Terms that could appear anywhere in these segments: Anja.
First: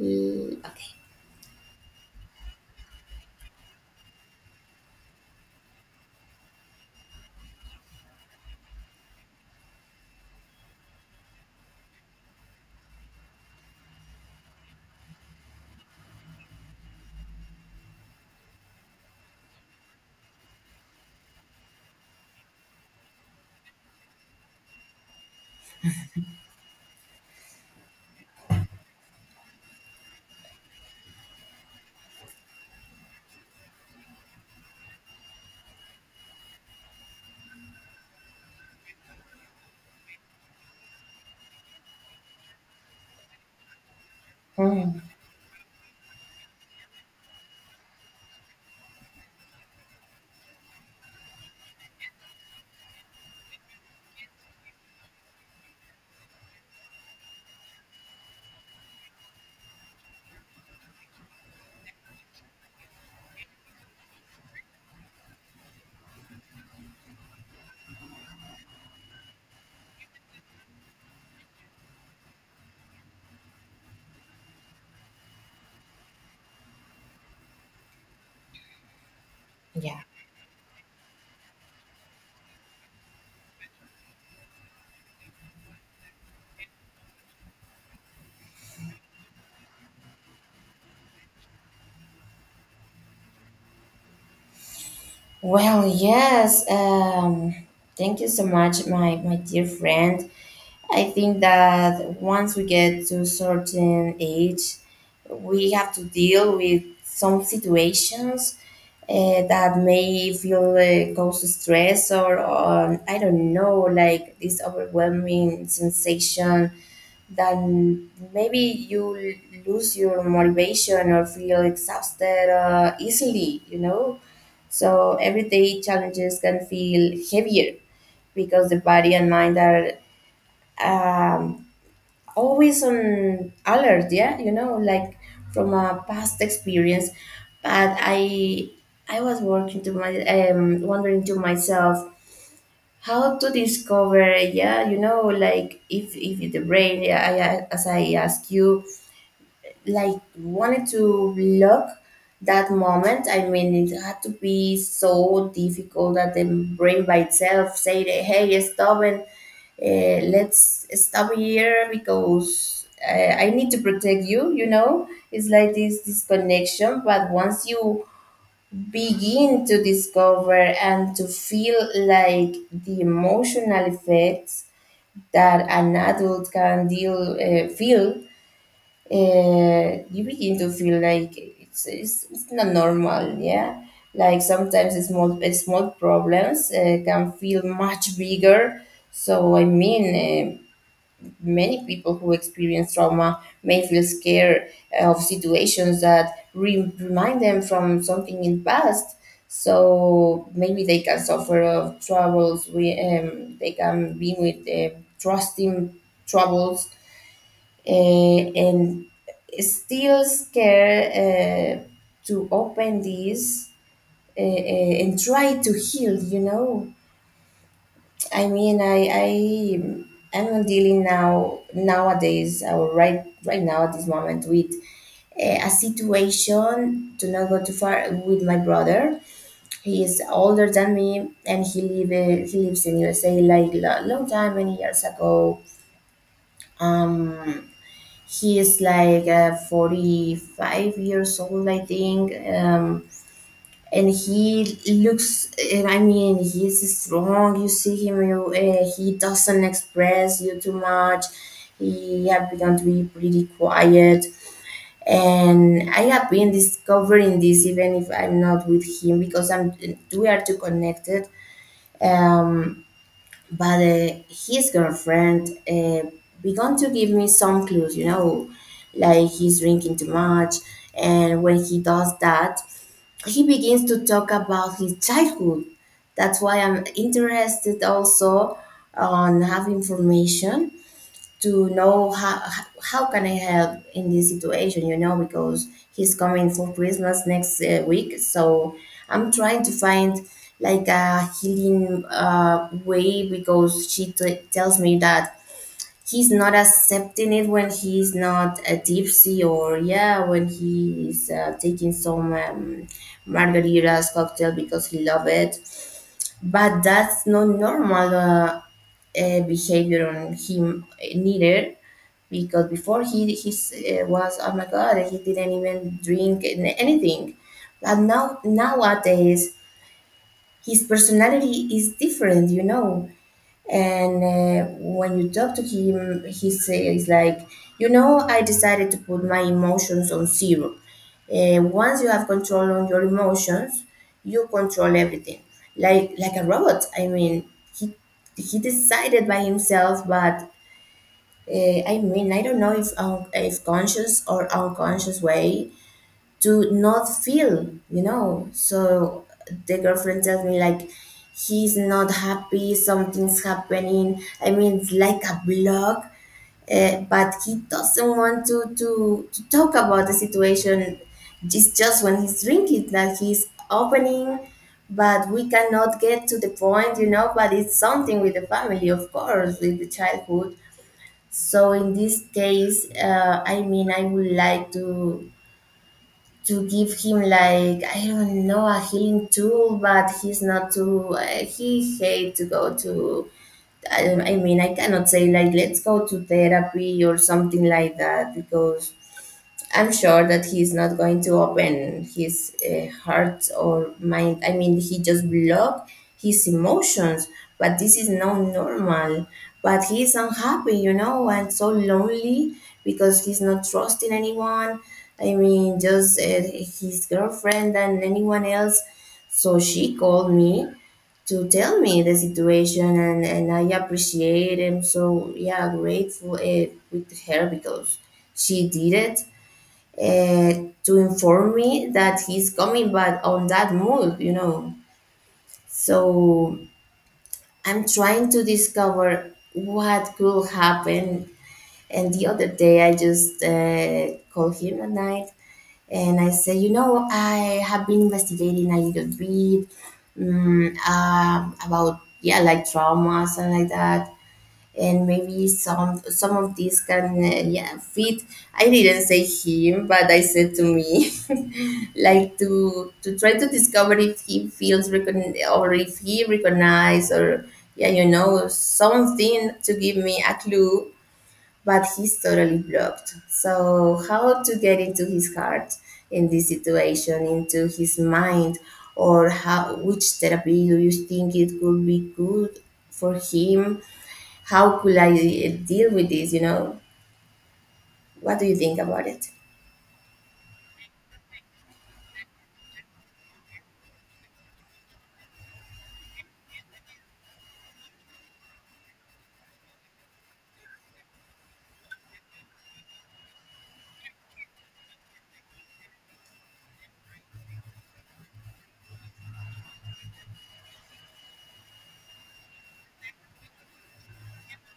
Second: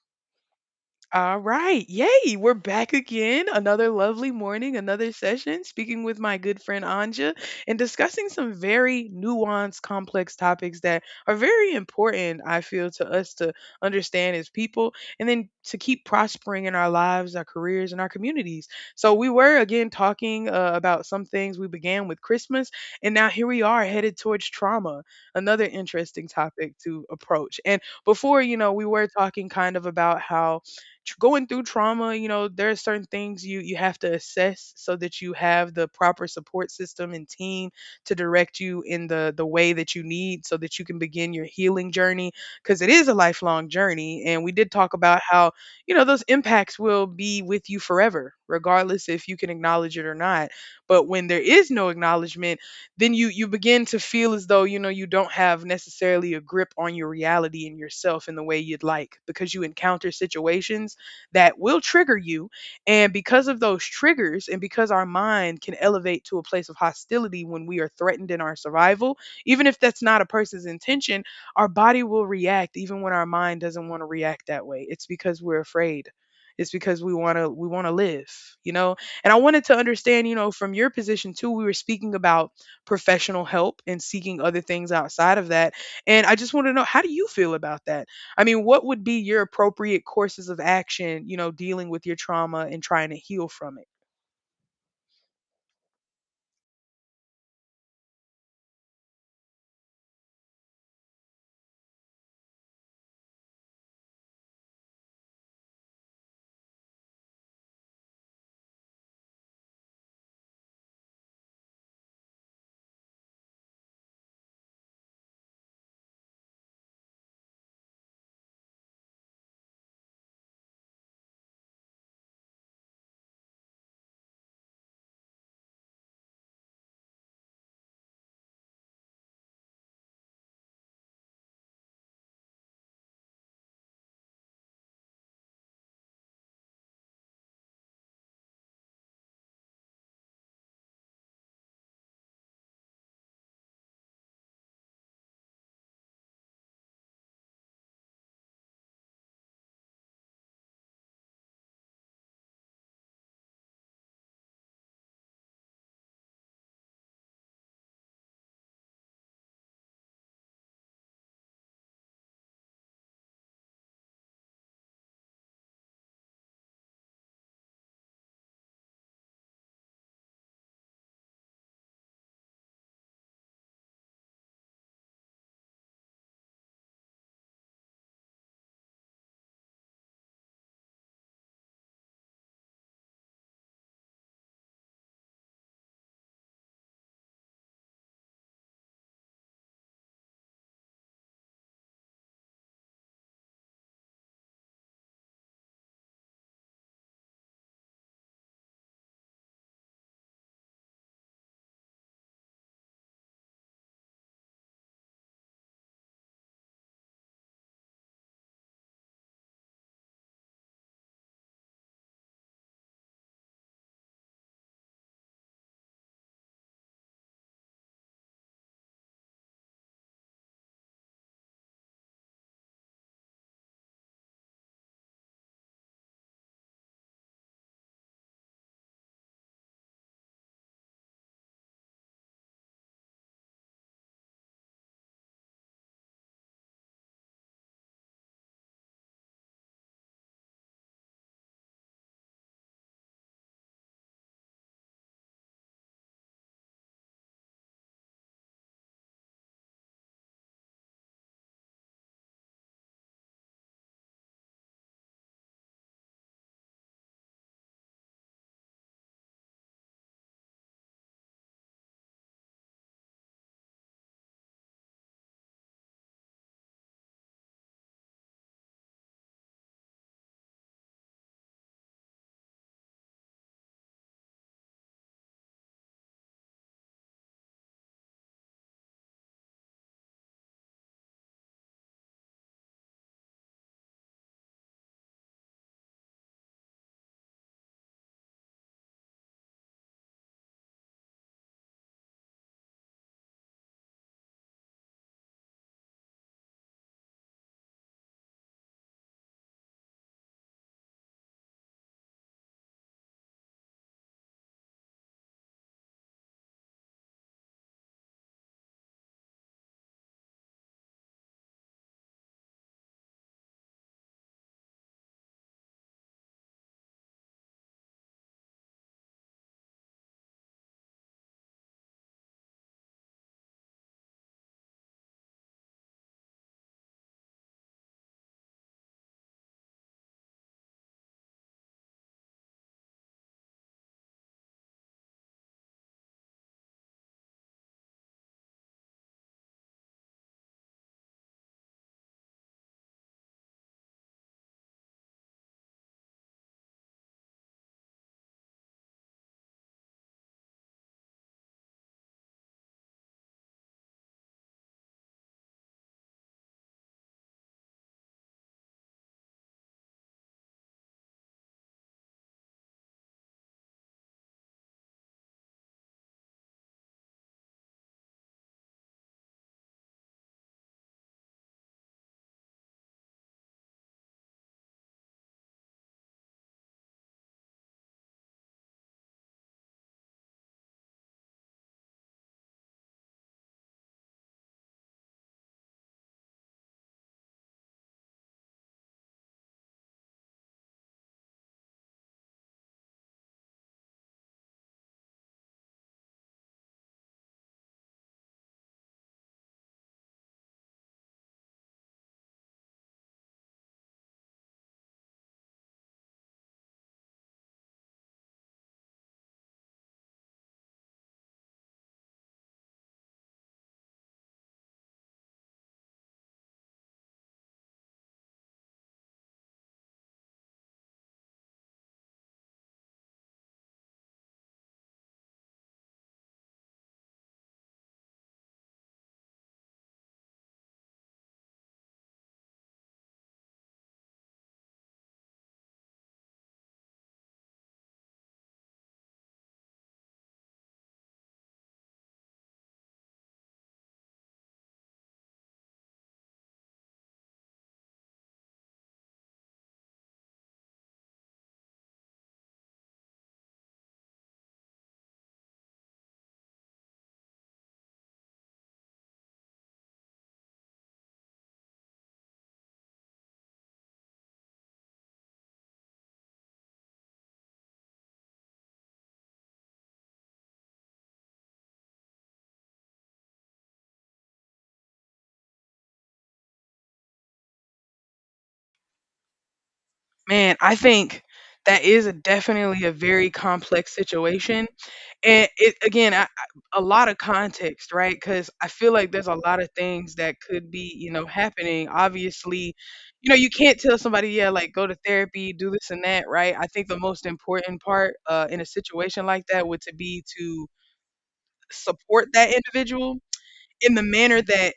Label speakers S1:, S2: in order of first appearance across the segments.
S1: Mm,
S2: All right. Yay. We're back again. Another lovely morning, another session, speaking with my good friend Anja and discussing some very nuanced, complex topics that are very important, I feel, to us to understand as people and then to keep prospering in our lives, our careers, and our communities. So, we were again talking about some things. We began with Christmas, and now here we are headed towards trauma, another interesting topic to approach. And before, you know, we were talking kind of about how going through trauma, you know, there are certain things you have to assess so that you have the proper support system and team to direct you in the way that you need so that you can begin your healing journey because it is a lifelong journey, and we did talk about how, you know, those impacts will be with you forever regardless if you can acknowledge it or not. But when there is no acknowledgement, then you begin to feel as though you know you don't have necessarily a grip on your reality and yourself in the way you'd like because you encounter situations that will trigger you. And because of those triggers, and because our mind can elevate to a place of hostility when we are threatened in our survival, even if that's not a person's intention, our body will react even when our mind doesn't want to react that way. It's because we're afraid. It's because we want to live, you know? And I wanted to
S1: yeah.
S2: understand, you know, from your position too, we were speaking about professional help and seeking other things outside of that. And I just want to know, how do you feel about that? I mean, what would be your appropriate courses of action, you know, dealing with your trauma and trying to heal from it?
S1: Well, yes. Thank you so much, my dear friend. I think that once we get to a certain age, we have to deal with some situations that may feel cause stress or I don't know, like this overwhelming sensation that maybe you lose your motivation or feel exhausted easily, you know? So everyday challenges can feel heavier because the body and mind are um, always on alert. Yeah, you know, like from a past experience. But I was working to my wondering to myself how to discover. Yeah, you know, like if the brain. Yeah, as I ask you like wanted to look that moment. I mean, it had to be so difficult that the brain by itself said, "Hey, stop and let's stop here because I need to protect you." You know, it's like this disconnection. But once you begin to discover and to feel like the emotional effects that an adult can deal feel you begin to feel like it's not normal, yeah? Like sometimes small, small problems can feel much bigger. So, I mean, many people who experience trauma may feel scared of situations that remind them from something in past. So maybe they can suffer of troubles. They can be with trusting troubles and still scared uh, to open this and try to heal i mean i i I'm dealing now nowadays or right now at this moment with a situation to not go too far with my brother. He is older than me and he lives in USA like a long time many years ago um he is like 45 years old I think, and he looks, and I mean he's strong. You see him, he doesn't express you too much. He have begun to be pretty quiet, and I have been discovering this even if I'm not with him because I'm we are too connected. um, but his girlfriend began to give me some clues, you know, like he's drinking too much. And when he does that, he begins to talk about his childhood. That's why I'm interested also on have information to know how can I help in this situation, you know, because he's coming for Christmas next week. So I'm trying to find like a healing way because she tells me that he's not accepting it when he's not a tipsy or yeah when he's taking some margaritas cocktail because he love it, but that's not normal behavior on him neither, because before he was, oh my God, he didn't even drink anything. But now nowadays his personality is different, you know. And when you talk to him, he says like, you know, I decided to put my emotions on zero. Once you have control on your emotions, you control everything, like a robot. I mean, he he decided by himself, but uh, I mean, I don't know if if conscious or unconscious way to not feel, you know. So the girlfriend tells me like he's not happy, something's happening. I mean, it's like a block, but he doesn't want to to talk about the situation. It's just when he's drinking that he's opening, but we cannot get to the point, you know. But it's something with the family, of course, with the childhood. So in this case, I mean, I would like to give him like I don't know a healing tool, but he's not too. He hate to go to. I mean, I cannot say like let's go to therapy or something like that because I'm sure that he's not going to open his heart or mind. I mean, he just block his emotions. But this is not normal. But he's unhappy, you know, and so lonely because he's not trusting anyone. I mean, just his girlfriend and anyone else. So she called me to tell me the situation, and I appreciate him. So yeah, grateful with her because she did it uh, to inform me that he's coming but on that mood, you know. So I'm trying to discover what could happen. And the other day I just called him at night and I said, you know, I have been investigating a little bit, about yeah like traumas and like that, and maybe some of these can yeah fit. I didn't say him, but I said to me like to try to discover if he feels or if he recognized or yeah, you know, something to give me a clue. But he's totally blocked. So how to get into his heart in this situation, into his mind, or how, which therapy do you think it could be good for him? How could I deal with this, you know? What do you think about it?
S2: Man, I think that is a definitely a very complex situation. And it again, a lot of context, right? Because I feel like there's a lot of things that could be, you know, happening. Obviously, you know, you can't tell somebody, yeah, like go to therapy, do this and that, right? I think the most important part in a situation like that would to be to support that individual in the manner that,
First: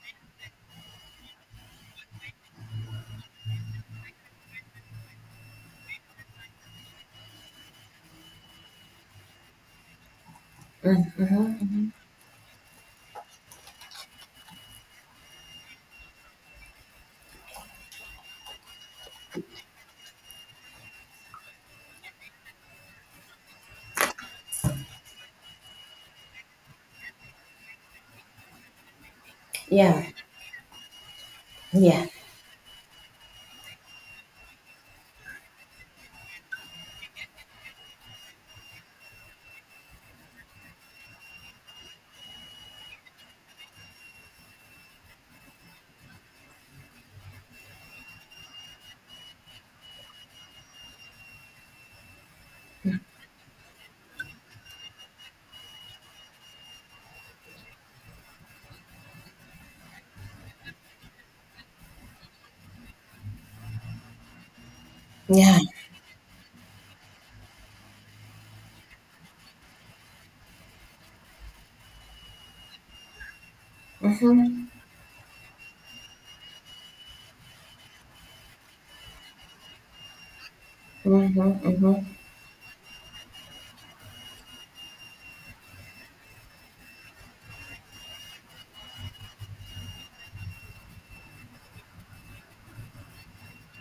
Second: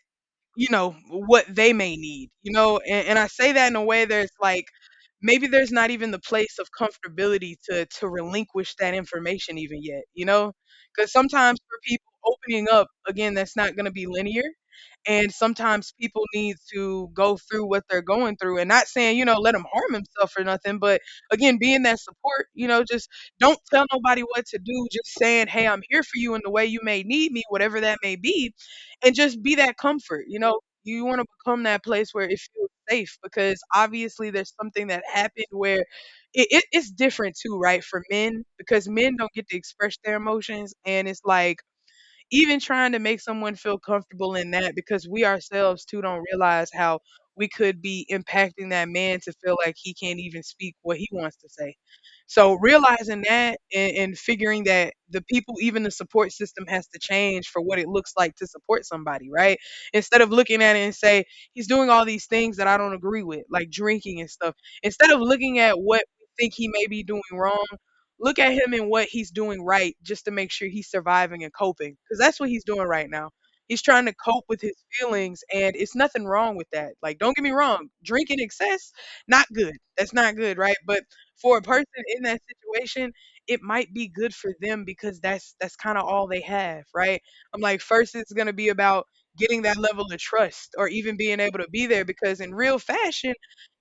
S2: you know, what they may need, you know? And I say that in a way that's like, maybe there's not even the place of comfortability to relinquish that information even yet, you know? Because sometimes for people opening up, again, that's not going to be linear. And sometimes people need to go through what they're going through and not saying, you know, let them harm himself or nothing. But again, being that support, you know, just don't tell nobody what to do. Just saying, hey, I'm here for you in the way you may need me, whatever that may be, and just be that
S1: Yeah,
S2: comfort, you know? You want to become that
S1: yeah,
S2: place where it feels safe because obviously there's something that happened where it's different too, right? For men, because men don't get to express their emotions. And it's like, even trying to make someone feel comfortable in that because we ourselves too don't realize how we could be impacting that man to feel like he can't even speak what he wants to say. So realizing that, and figuring that the people, even the support system, has to change for what it looks like to support somebody, right? Instead of looking at it and say, he's doing all these things that I don't agree with, like drinking and stuff. Instead of
S1: yeah.
S2: looking at what we think he may be doing wrong, look at him and what he's doing right just to make sure he's surviving and coping, because that's what he's doing right now. He's trying to cope with
S1: Mm-hmm.
S2: his feelings, and it's nothing wrong with that. Like, don't get me wrong, drink in excess, not good. That's not good, right? But for a person
S1: Mm-hmm.
S2: in that situation, it might be good for them because that's kind of all they have, right? I'm like, first, it's gonna be about getting that level of trust or even being able to be there because in real fashion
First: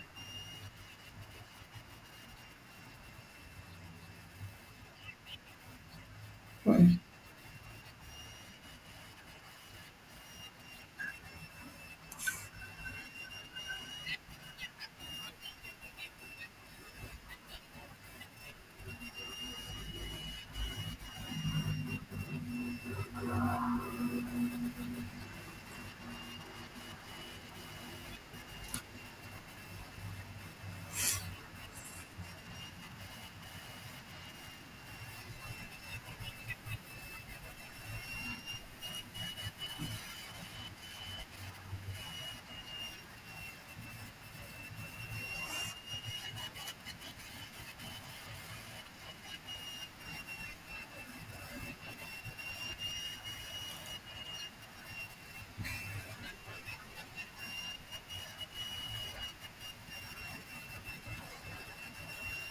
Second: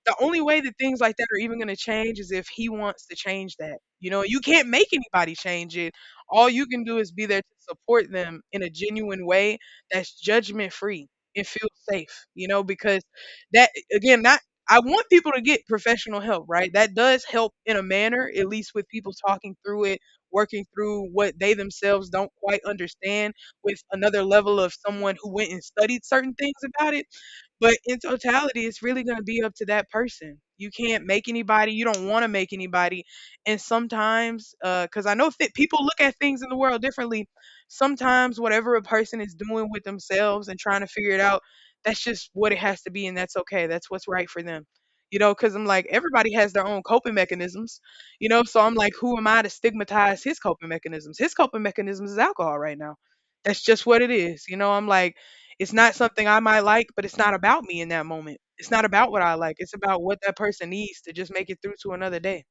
S2: the only way that things like that are even gonna change is if he wants to change that. You know, you can't make anybody change it. All you can do is be there to support them in a genuine way that's judgment free and feels safe, you know, because that again, not I want people to get professional help, right? That does help in a manner, at least with people talking through it, working through what they themselves don't quite understand with another level of someone who went and studied certain things about it. But in totality, it's really going to be up to that person. You can't make anybody. You don't want to make anybody. And sometimes, because I know fit people look at things in the world differently. Sometimes, whatever a person is doing with themselves and trying to figure it out, that's just what it has to be, and that's okay. That's what's right for them. You know, because I'm like, everybody has their own coping mechanisms, you know? So I'm like, who am I to stigmatize his coping mechanisms? His coping mechanisms is alcohol right now. That's just what it is. You know, I'm like, it's not something I might like, but it's not about me in that moment. It's not about what I like. It's about what that person needs to just make it through to another day.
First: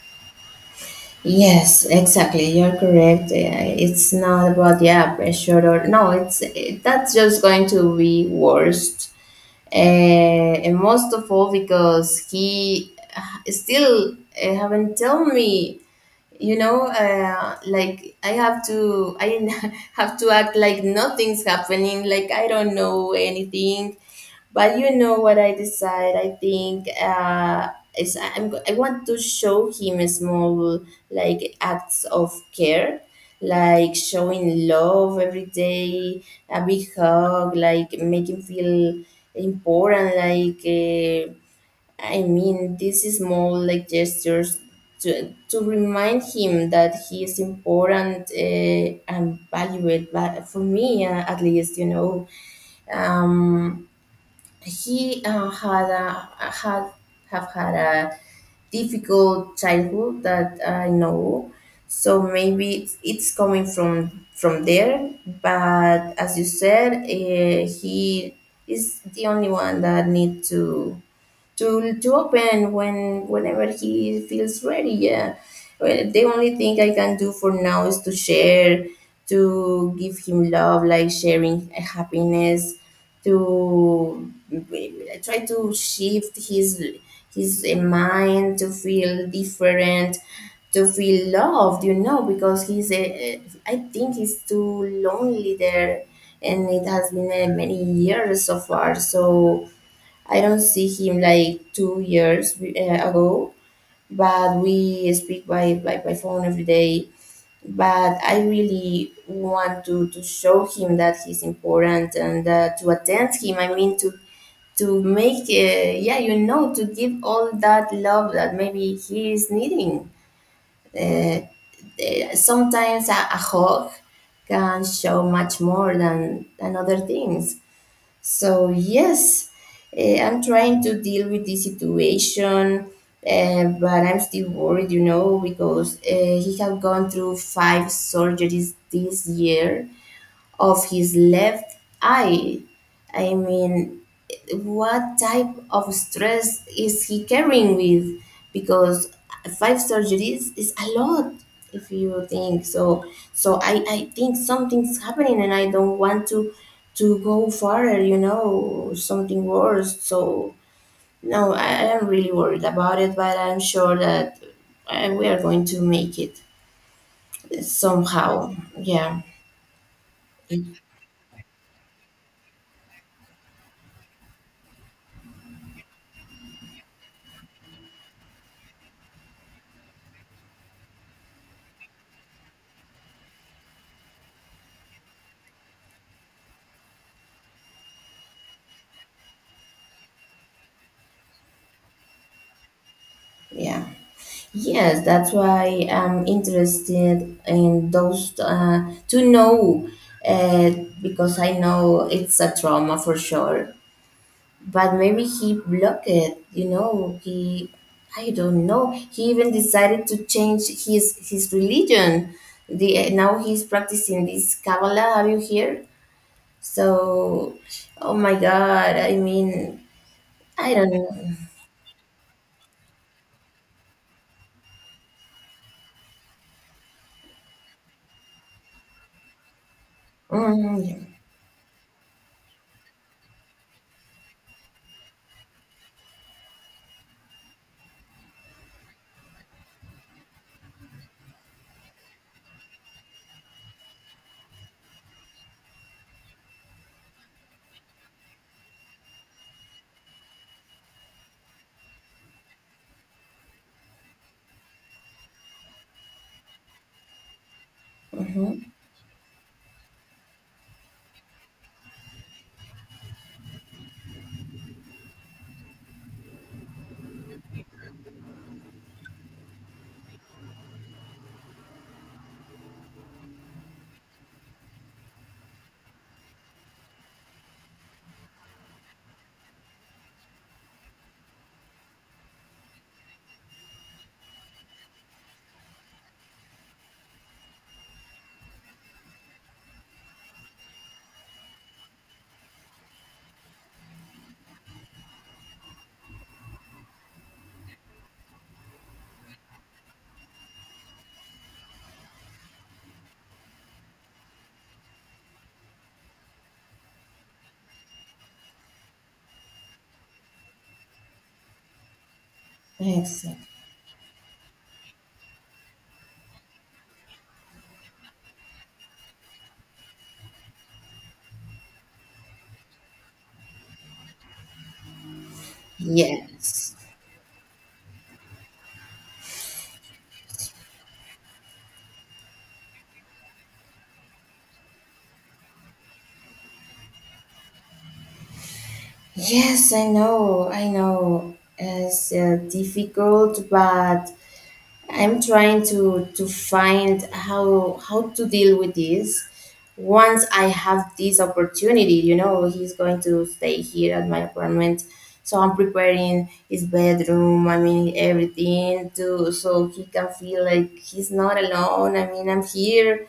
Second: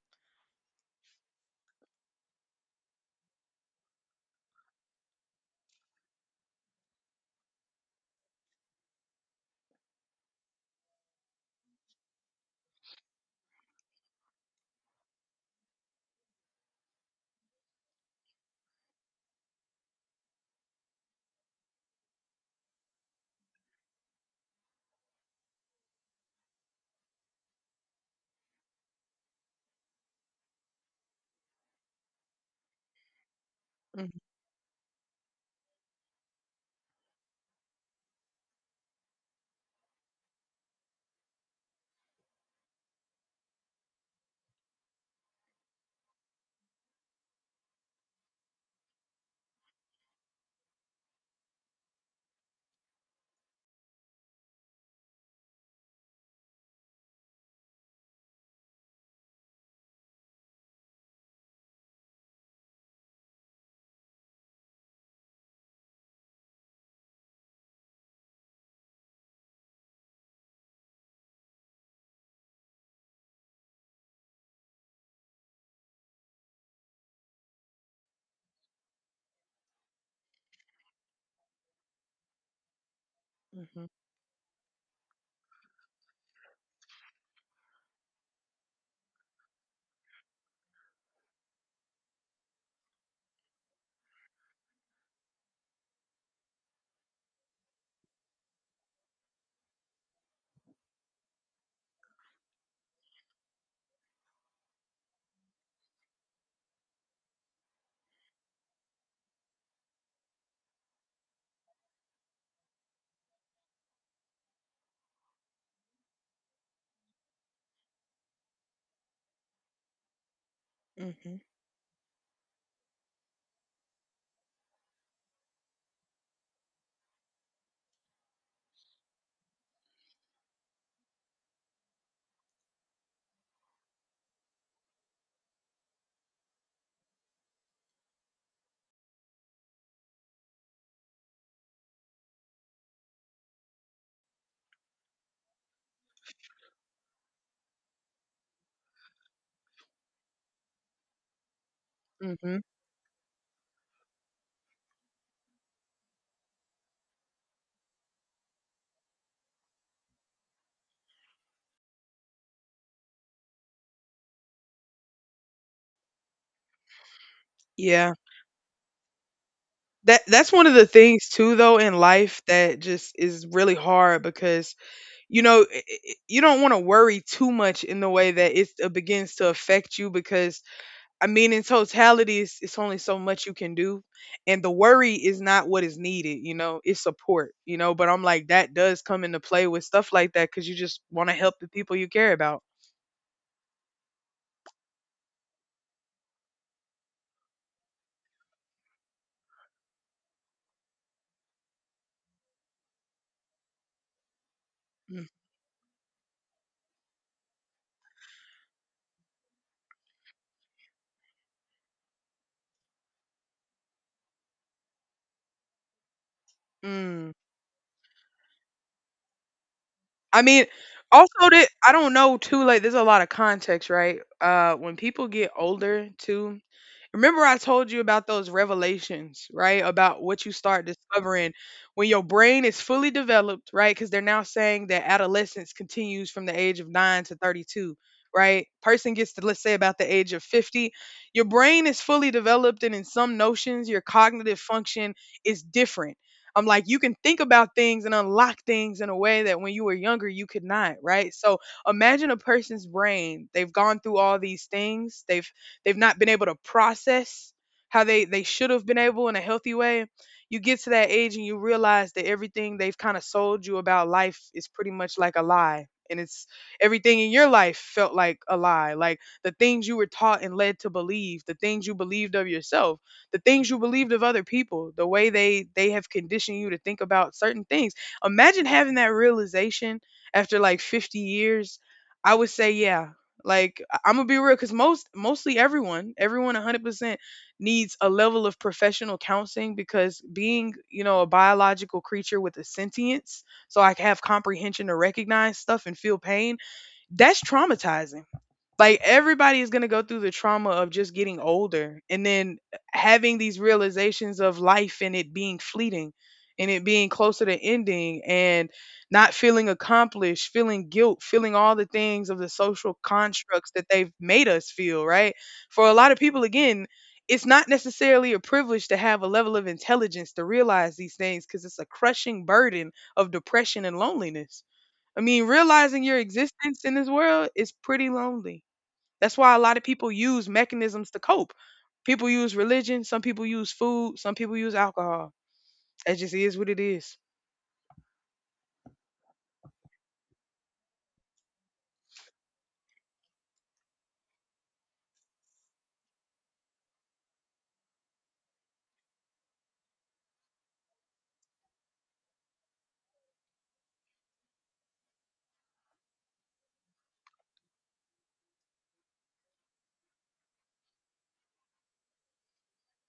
S1: Yes, exactly. You're correct. Yeah, it's not about yeah pressure or no. It's that's just going to be worst, and most of all because he still haven't told me, you know, like I have to I have to act like nothing's happening, like I don't know anything. But you know what I decide, I think, is I want to show him small like acts of care, like
S2: Mhm,
S1: showing love every day, a big hug, like make him feel important, like I mean, these small like gestures to remind him that he is important and valued. But for me, at least, you know, um, he had a, had have had a difficult childhood that I know, so maybe it's coming from there. But as you said, he is the only one that need to open when whenever he feels ready. Yeah, well, the only thing I can do for now is to share, to give him love, like sharing happiness,
S2: mhm,
S1: to try to shift his mind to feel different, to feel loved, you know, because I think he's too lonely there, and it has been many years so far. So I don't see him like 2 years ago, but we speak by phone every day. But I really want to show him that he's important and to attend him. I mean, to make, yeah, you know, to give all that love that maybe he is needing. Uh,
S2: mhm,
S1: Sometimes a hug can show much more than other things. So, yes, I'm trying to deal with this situation, but I'm still worried, you know, because he have gone through five surgeries this year of his left eye. I mean, what type of stress is he carrying with? Because five surgeries is a lot if you
S2: mhm.
S1: think so. So I think something's happening and I don't want to go further, you know, something worse. So no, I am really worried about it, but I'm sure that we are going to make it
S2: Yeah.
S1: somehow. Yeah,
S2: That that's one of the things too though in life that just is really hard because you know i- i- you don't want to worry too much in the way that it's- it begins to affect you because I mean, in totality, it's only so much you can do. And the worry is not what is needed, you know, it's support, you know. But I'm like, that does come into play with stuff like that because you just want to help the people you care about.
S1: yeah. Yes, that's why I'm interested in those to know uh, because I know it's a trauma for sure. But maybe
S2: Mm.
S1: he blocked it, you know. I don't know. He even decided to change his religion. The now he's practicing this Kabbalah. Have you heard?
S2: Mm.
S1: So, oh my God! I mean,
S2: I mean,
S1: I don't know.
S2: also that I don't know too. Like, there's a lot of context, right? When people get older, too, remember I told you about those revelations, right? About what you start
S1: Mm,
S2: discovering when your brain is fully developed, right? Because they're now saying that adolescence continues from the age of 9 to 32, right? Person gets to, let's say, about the age of 50. Your brain is fully developed, and in some notions, your cognitive function is different. I'm like, you can think about things and unlock things in a way that when you were younger, you could not, right? So imagine a person's brain. They've gone through all these things. They've not been able to process how they
S1: mhm.
S2: should have been able in a healthy way. You get to that age and you realize that everything they've kind of sold you about life is pretty much like a lie, and it's everything in your life felt like a lie, like the things you were taught and led to believe, the things you believed of yourself, the things you believed of other people, the way they have conditioned you to think about certain things. Imagine having that realization after like 50 years. I would say, yeah, like I'm gonna be real, because mostly everyone, everyone 100% needs a level of professional counseling because being, you know, a biological creature with a sentience, so I can have comprehension to recognize stuff and feel pain, that's traumatizing. Like everybody is going to go through the trauma of just getting older and then having these realizations of life and it being fleeting and it being closer to ending and not feeling accomplished, feeling guilt, feeling all the things of the social
S1: Exactly.
S2: constructs that they've made us feel, right? For a lot of people again, it's not necessarily a privilege to have a level of intelligence to realize these things because it's a crushing burden of depression and loneliness. I mean, realizing your
S1: Yes.
S2: existence in this world is pretty lonely. That's why a lot of people use mechanisms to cope. People use religion, some people use food, some people use alcohol. It just is what it is.
S1: Yes, I know, I know. It's difficult, but I'm trying to find how to deal with this. Once I have this opportunity, you know, he's going to stay here at my apartment, so I'm preparing his bedroom. I mean, everything to so he can feel like he's not alone. I mean, I'm here,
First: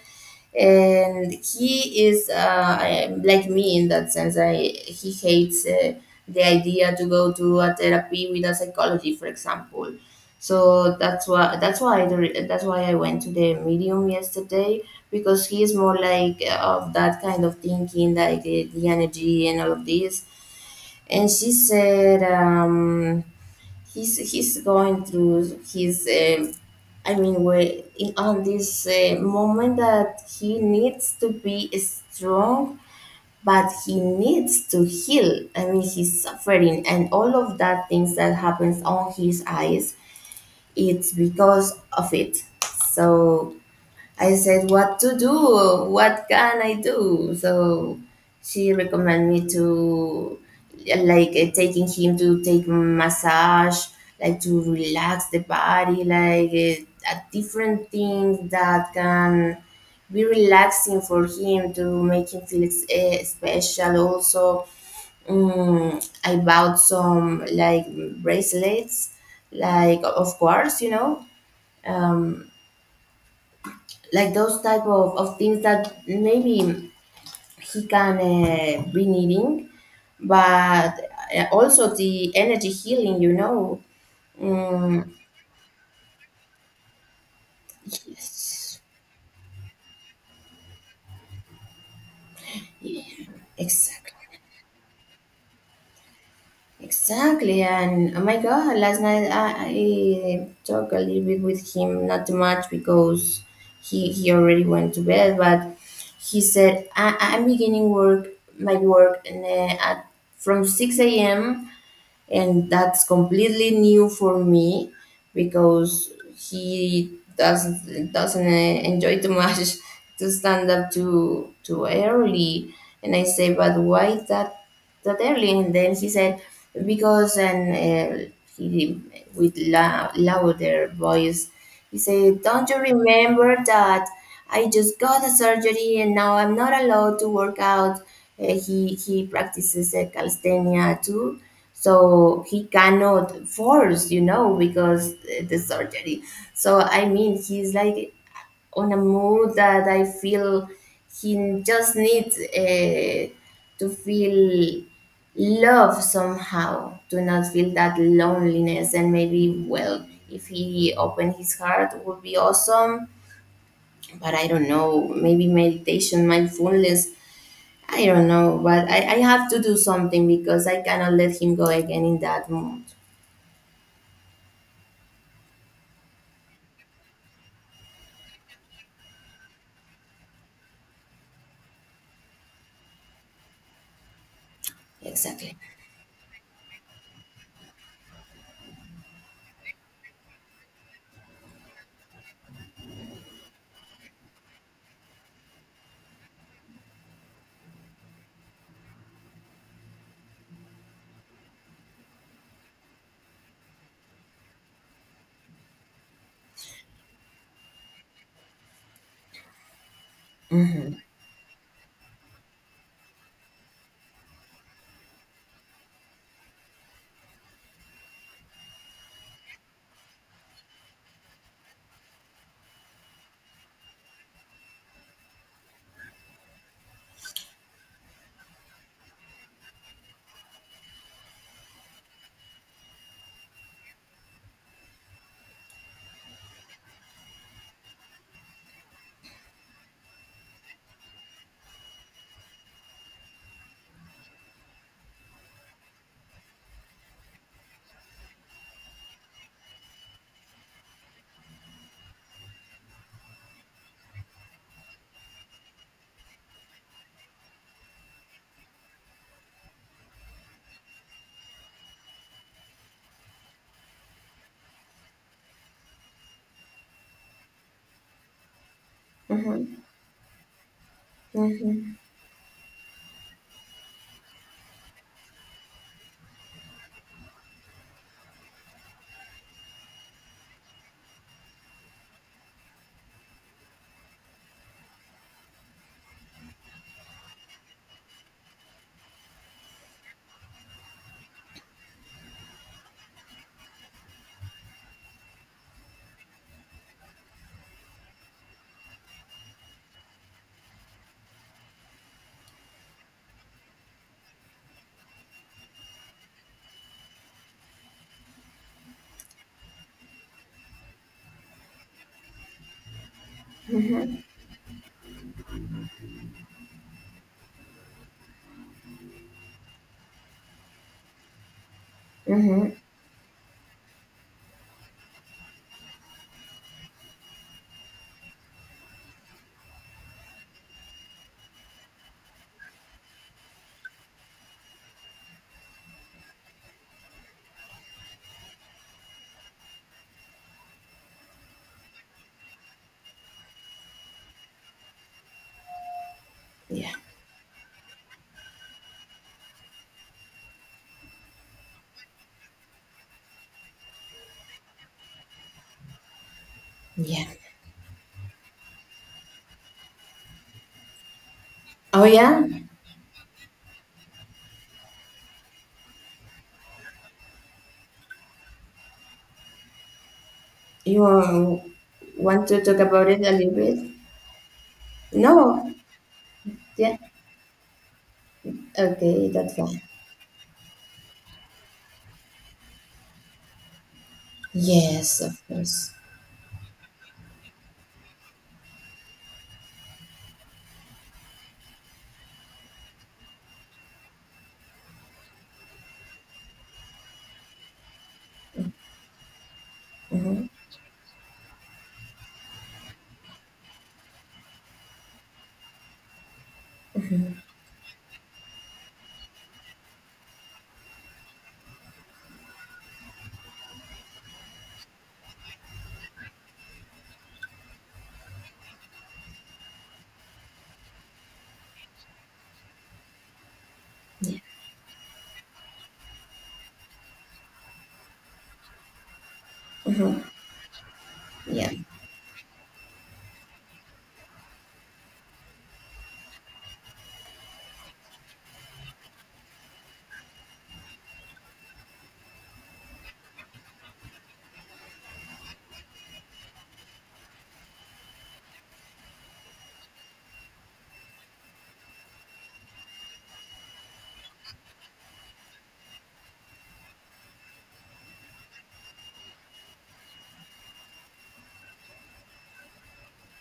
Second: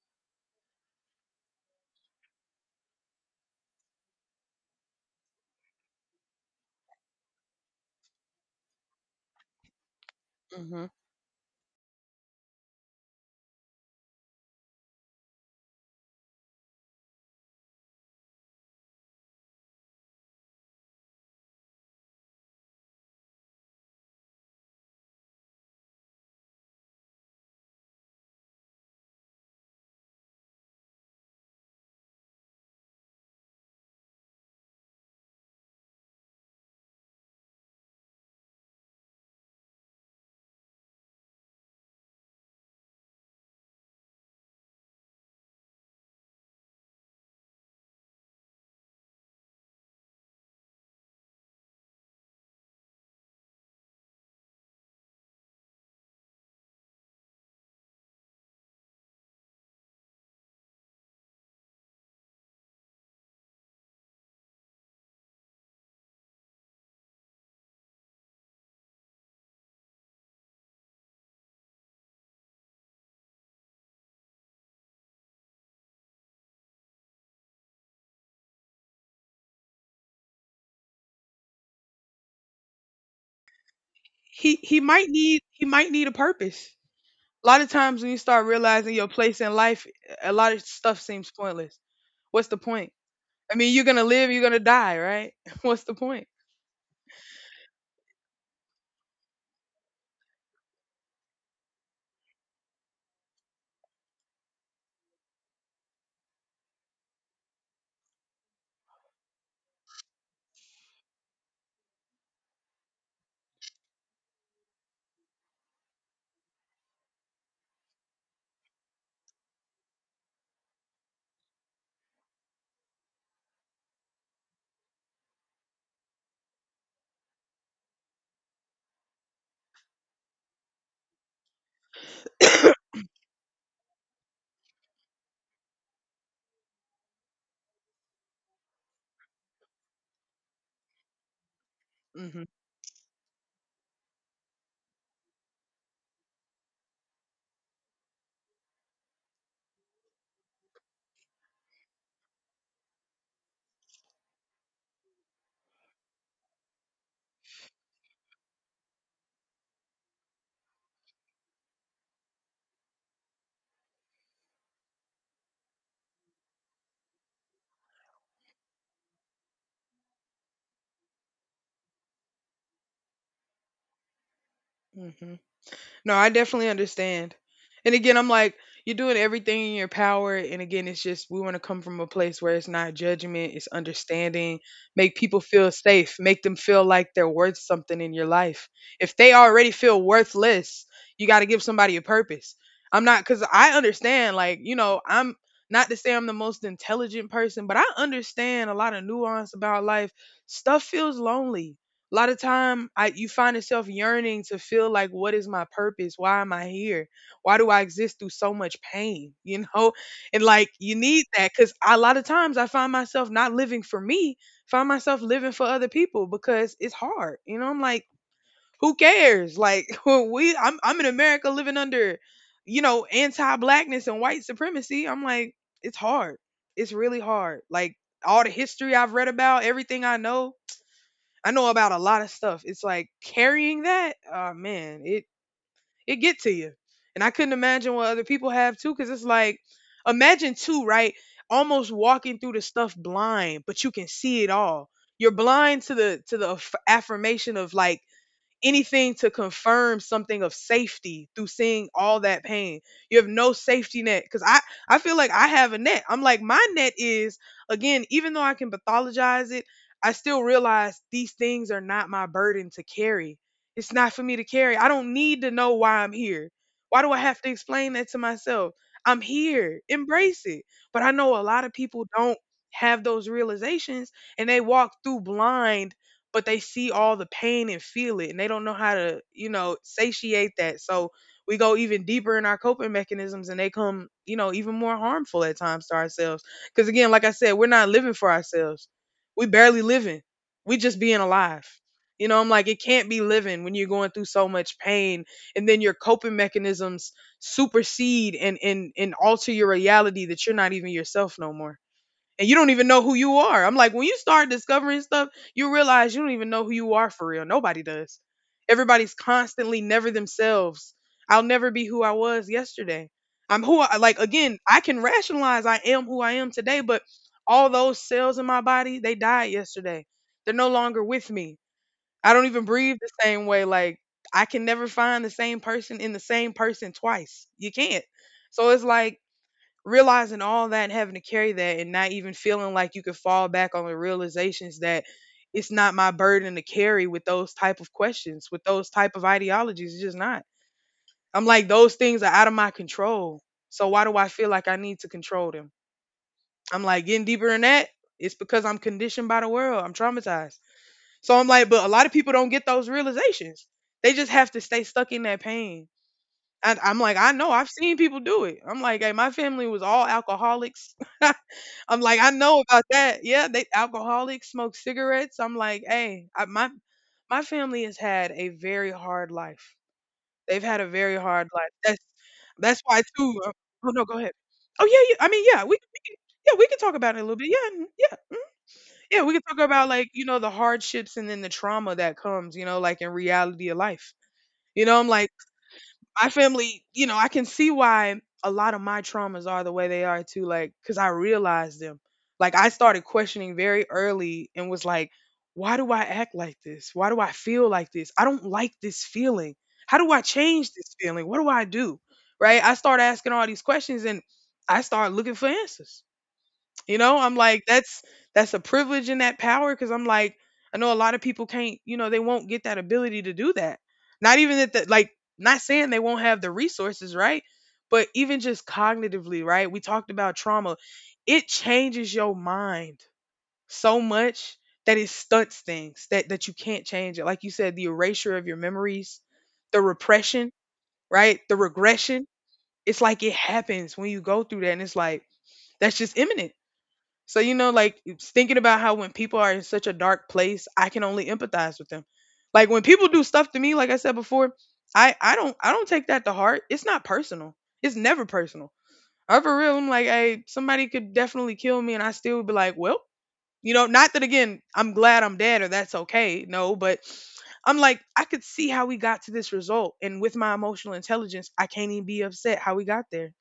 S1: and he is like me in that sense. I He hates the idea to go to a therapy with a psychology, for example.
S2: Mhm.
S1: So that's why I went to the medium yesterday because he is more like of that kind of thinking, like the energy and all of this. And she said. He's going through his I mean we in, on this moment that he needs to be strong, but he needs to heal. I mean he's suffering and all of that things that happens on his eyes, it's because of it. So I said, what to do? What can I do? So she recommended me to taking him to take massage, like to relax the body, a different things that can be relaxing for him to make him feel special. Also, I bought some like bracelets, like of course, um like those type of things that maybe he can be needing but also the energy healing
S2: He
S1: mm,
S2: might need, he might need a purpose. A lot of times when you start
S1: yes.
S2: realizing your place in life, a lot of stuff seems pointless. What's the point?
S1: Yeah.
S2: I mean, you're gonna
S1: Exactly.
S2: live, you're gonna die, right? What's the point?
S1: Exactly, and oh my god, last night I talked a little bit with him, not too much because he already went to bed. But he said, I'm beginning work my work from 6 a.m., and that's completely new for me, because he doesn't enjoy too much to stand up too early. And I say, but why that that early? And then he said, because and he with louder voice, he said, don't you remember that I just got a surgery and now I'm not allowed to work out? He practices calisthenia too, so
S2: Hmm.
S1: he cannot force, you know, because the surgery. So I mean, he's like on a mood that I feel he just needs to feel love somehow, to not feel that loneliness. And maybe, well, if he opened his heart, would be awesome. But I don't know, maybe meditation, mindfulness. I don't know, but I have to do something because I cannot let him go again in that mood.
S2: Hmm. No, I definitely understand. And again, I'm like, you're doing everything in your power. And again, it's just we want to come from a place where it's not judgment, it's understanding. Make people
S1: Exactly.
S2: feel safe, make them feel like they're worth something in your life. If they already feel worthless, you got to give somebody a purpose. I'm not, because I understand, like, you know, I'm not to say I'm the most intelligent person, but I understand a lot of nuance about life. Stuff feels lonely a lot of time I you find yourself yearning to feel like, what is my purpose? Why am I here? Why do I exist through so much pain? You know? And like,
S1: Mm-hmm.
S2: you need that, cuz a lot of times I find myself not living for me, find myself living for other people because it's hard. You know, I'm like, who cares? Like we I'm in America living under, you know, anti-blackness and white supremacy. I'm like, it's hard. It's really hard. Like all the history I've read about, everything I know about a lot of stuff. It's like carrying that, oh man, it get to you. And I couldn't imagine what other people have too, because it's like, imagine too, right? Almost walking through the stuff blind, but you can see it all. You're blind to the affirmation of like anything to confirm something of safety through seeing all that pain. You have no safety net, cuz I feel like I have a net. I'm like, my net is, again, even though I can pathologize it, I still realize these things are not my burden to carry. It's not for me to carry. I don't need to know why I'm here. Why do I have to explain that to myself? I'm
S1: Mm-hmm.
S2: here. Embrace it. But I know a lot of
S1: Mm-hmm.
S2: people don't have those realizations, and they walk through blind, but they see all the pain and feel it, and they don't know how to, you know, satiate that. So we go even deeper in our coping mechanisms, and they come, you know, even more harmful at times to ourselves. Cause again, like I said, we're not living for ourselves. We barely living. We just being alive. You know, I'm like, it can't be living when you're going through so much pain, and then your coping mechanisms supersede and and alter your reality, that you're not even yourself no more and you don't even know who you are. I'm like, when you start discovering stuff, you realize you don't even know who you are for real. Nobody does. Everybody's constantly never themselves. I'll never be who I was yesterday. I'm who I,
S1: Mm-hmm.
S2: like, again, I can rationalize, I am who I am today, but all those cells in my body, they died yesterday. They're no longer with me. I don't even
S1: Mm-hmm.
S2: breathe the same way. Like, I can never find the same person in the same person twice. You can't. So it's like realizing all that and having to carry that and not even feeling like you could fall back on the realizations that it's not my burden to carry, with those type of questions, with those type of ideologies. It's just not. I'm like, those things are out of my control, so why do I feel like I need to control them? I'm
S1: Yeah.
S2: like, getting deeper in that, it's because I'm conditioned by the world, I'm traumatized. So I'm like, but a lot of people don't get those realizations, they just have to stay stuck in that pain. And I'm like,
S1: Yeah.
S2: I know, I've seen people do it. I'm like, hey, my family was all alcoholics. I'm
S1: Oh,
S2: like, I
S1: yeah?
S2: know about that. Yeah, they alcoholics, smoke cigarettes. I'm like, hey, I, my family has had a very hard life. They've had a
S1: You
S2: very hard life.
S1: want to talk
S2: That's why
S1: about it a
S2: too.
S1: little
S2: Oh
S1: bit?
S2: no, go ahead. Oh yeah, yeah. I mean,
S1: No.
S2: yeah, we can, yeah, we can talk
S1: Yeah.
S2: about it a little bit. Yeah, mm, yeah, mm, yeah.
S1: Okay,
S2: We can
S1: that's
S2: talk
S1: fine.
S2: about, like, you know, the hardships and then the trauma that comes. You know, like in reality of life. You know, I'm
S1: Yes,
S2: like,
S1: of course.
S2: my family, you know, I can see why a lot of my traumas are the way they are too, like, because I realized them. Like, I started questioning very early and was like, why do I act like this? Why do I feel like this? I don't like this feeling. How do I
S1: Mm-hmm.
S2: change this feeling? What do I do? Right? I start asking all these questions and I start looking for answers. You know, I'm
S1: Mm-hmm.
S2: like, that's a privilege and that power. Because I'm like, I know a lot of people can't, you know, they won't get that ability to do that. Not even that, the, like, not saying they won't have the resources, right? But even just cognitively, right? We talked about trauma. It changes your mind so
S1: Yeah.
S2: much that it stunts things, that you can't change it. Like you said, the erasure of your memories, the
S1: Mm-hmm.
S2: repression, right? The
S1: Yeah.
S2: regression. It's like, it happens when you go through that, and it's like that's just imminent. So you know, like, it's thinking about how when people are in such a dark place, I can only empathize with them. Like when people do stuff to me, like I said before, I don't take that to heart. It's not personal. It's never personal. I, for real, I'm like, hey, somebody could definitely kill me, and I still would be like, well, you know, not that again. I'm glad I'm dead, or that's okay. No, but I'm like, I could see how we got to this result, and with my emotional intelligence, I can't even be upset how we got there.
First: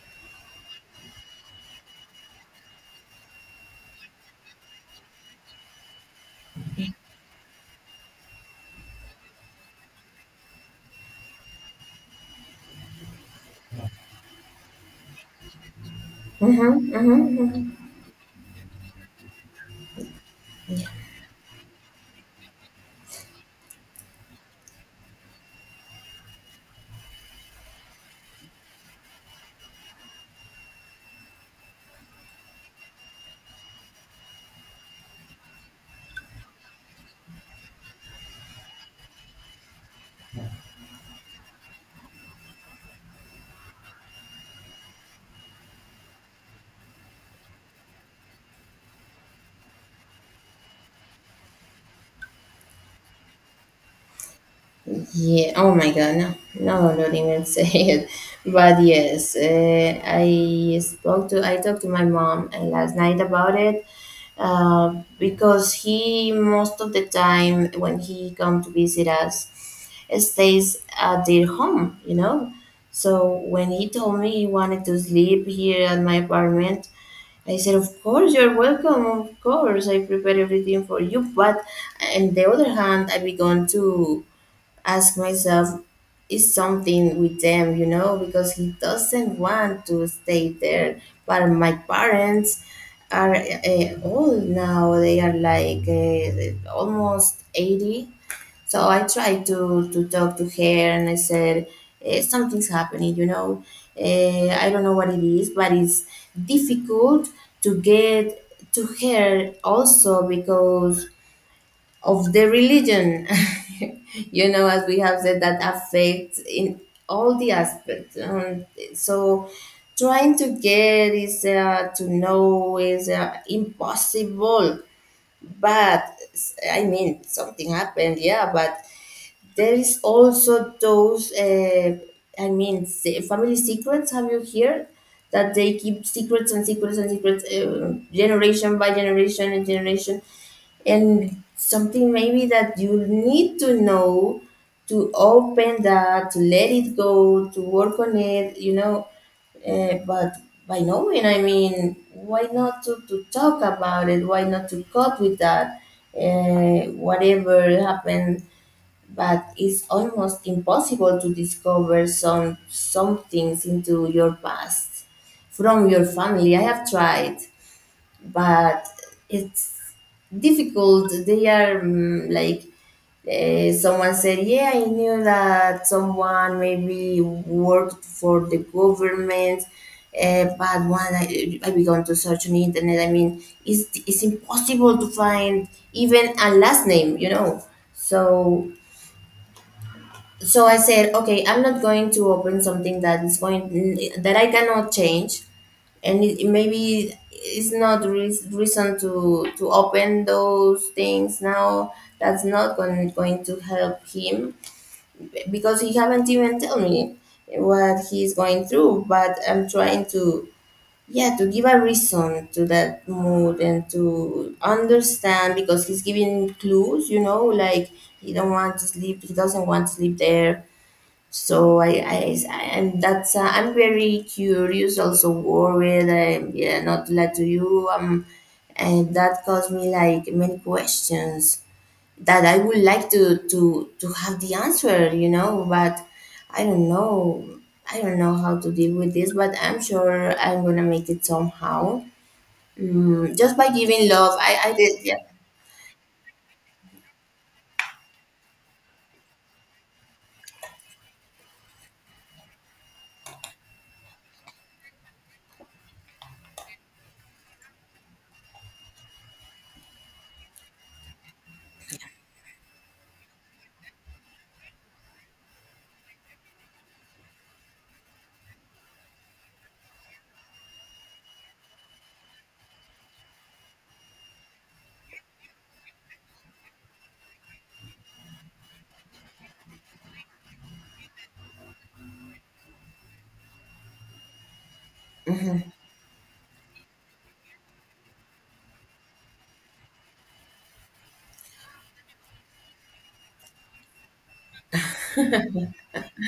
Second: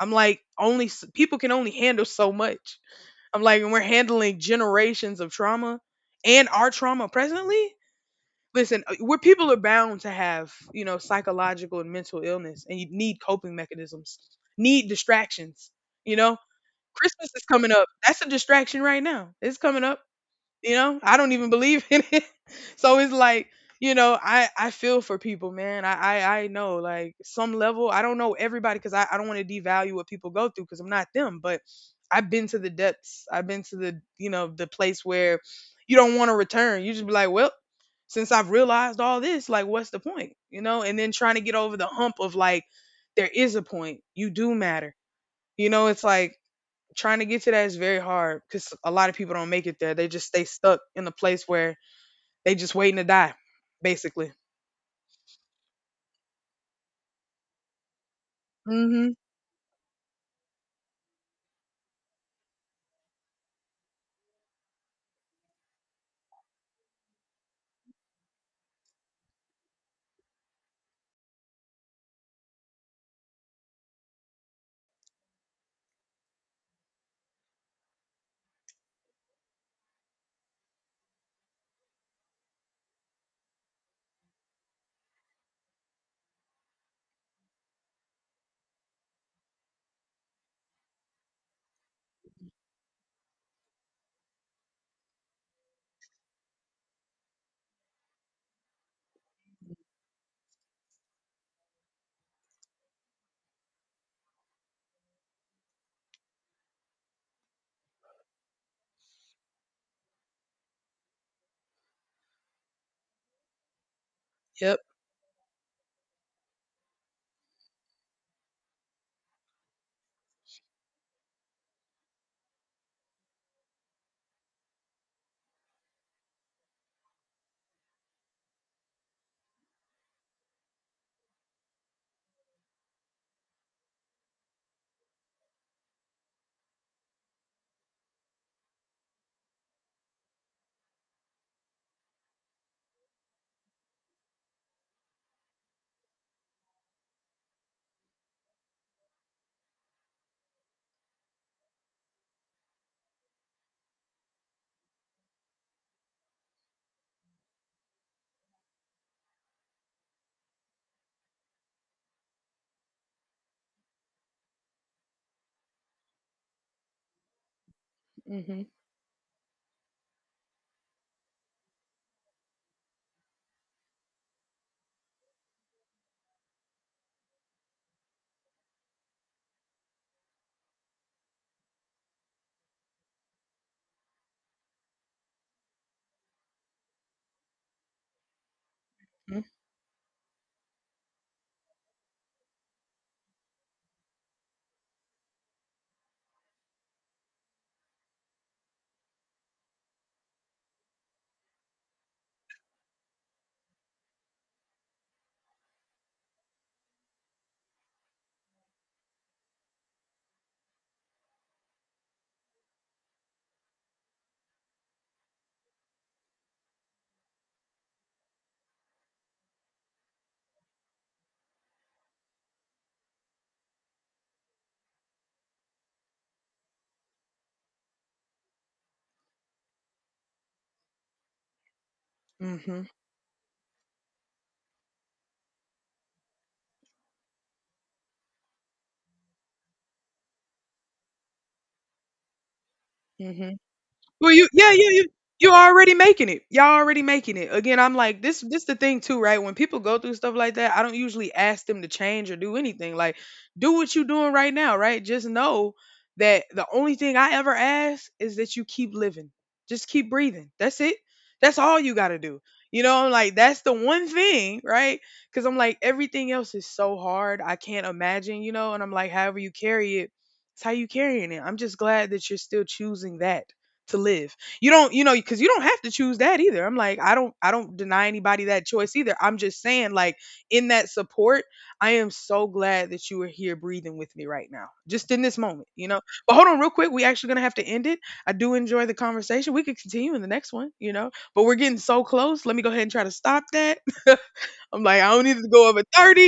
S2: I'm like, only people can only handle so much. I'm like, and we're handling generations of trauma and our trauma presently. Listen, where people are bound to have, you know, psychological and mental illness and you need coping mechanisms, need distractions, you know?
S1: Mm-hmm.
S2: Christmas
S1: Mm-hmm.
S2: is coming
S1: Mm-hmm.
S2: up. That's a distraction right now. It's coming up. You know, I don't even believe in it. So it's like, you know, I feel for people, man. I know like some level. I don't know everybody because I don't want to devalue what people go through because I'm not them. But I've been to the depths. I've been to the, you know, the place where you don't want to return. You just be like, well, since I've realized all this, like, what's the point? You know, and then trying to get over the hump of like, there is a point. You do matter. You know, it's like trying to get to that is very hard because a lot of people don't make it there. They just stay stuck in a place where they just waiting to die, basically.
S1: Yeah. Oh my God. No, no, don't even say it. But
S2: Mm-hmm.
S1: yes, I talked to my mom last night about it, because he, most of the time when he come to visit us, stays at their home. You know, so when he told me he wanted to sleep here at my apartment, I said, of course, you're welcome. Of course, I prepare everything for you. But on the other hand, I began to ask myself, is something with them, you know, because he doesn't want to stay there. But my parents are old now, they are like almost 80. So I tried to talk to her and I said, something's happening, you know. I don't know what it is, but it's difficult to get to her also because of the religion you know,
S2: Yep.
S1: as we have said that affects in all the aspects, so trying to get is to know is impossible. But I mean, something happened, yeah. But there is also those, I mean, family secrets. Have you heard that they keep secrets and secrets and secrets, generation by generation and generation, and something maybe that you need to know to open that, to let it go, to work on it, you know. But by knowing, I mean, why not to talk about it? Why not to cope with that? Whatever happened. But it's almost impossible to discover some things into your past from your family. I have tried,
S2: Mm-hmm.
S1: but it's difficult. They are mm, like someone said, yeah, I knew that someone maybe worked for the government. But when I began to search on the internet, I mean, it's impossible to find even a last name, you know. So so I said, okay, I'm not going to open something that is going, that I cannot change. And it, maybe it's not reason to open those things now, that's not going to help him, because he haven't even tell me what he's going through. But I'm trying to, yeah, to give a reason to that mood and to understand, because he's giving clues, you know, like, he doesn't want to sleep there. So, I, and that's I'm very curious, also worried. I'm yeah, not like to you, um, and that caused me like many questions that I would
S2: Mm-hmm.
S1: like to have the answer, you know. But I don't know, I don't know how to deal with this, but I'm sure I'm gonna make it somehow, mm,
S2: Mm-hmm.
S1: just by giving
S2: Well,
S1: love.
S2: you,
S1: I
S2: yeah, yeah, you
S1: did,
S2: you
S1: yeah.
S2: you're already making it. Y'all already making it. Again, I'm like, this. This the thing too, right? When people go through stuff like that, I don't usually ask them to change or do anything. Like, do what you're doing right now, right? Just know that the only thing I ever ask is that you keep living. Just keep breathing. That's it. That's all you got to do. You know, I'm like, that's the one thing, right? Because I'm like, everything else is so hard. I can't imagine, you know. And I'm like, however you carry it, it's how you carrying it. I'm just glad that you're still choosing that to live. You don't, you know, because you don't have to choose that either. I'm like, I don't deny anybody that choice either. I'm just saying, like, in that support, I am so glad that you are here breathing with me right now, just in this
S1: Mm-hmm.
S2: moment, you know. But hold on, real quick, we actually gonna have to end it. I do enjoy the conversation. We could continue in the next one, you know. But we're getting so close. Let me go ahead and try to stop that. I'm like, I don't need to go over 30.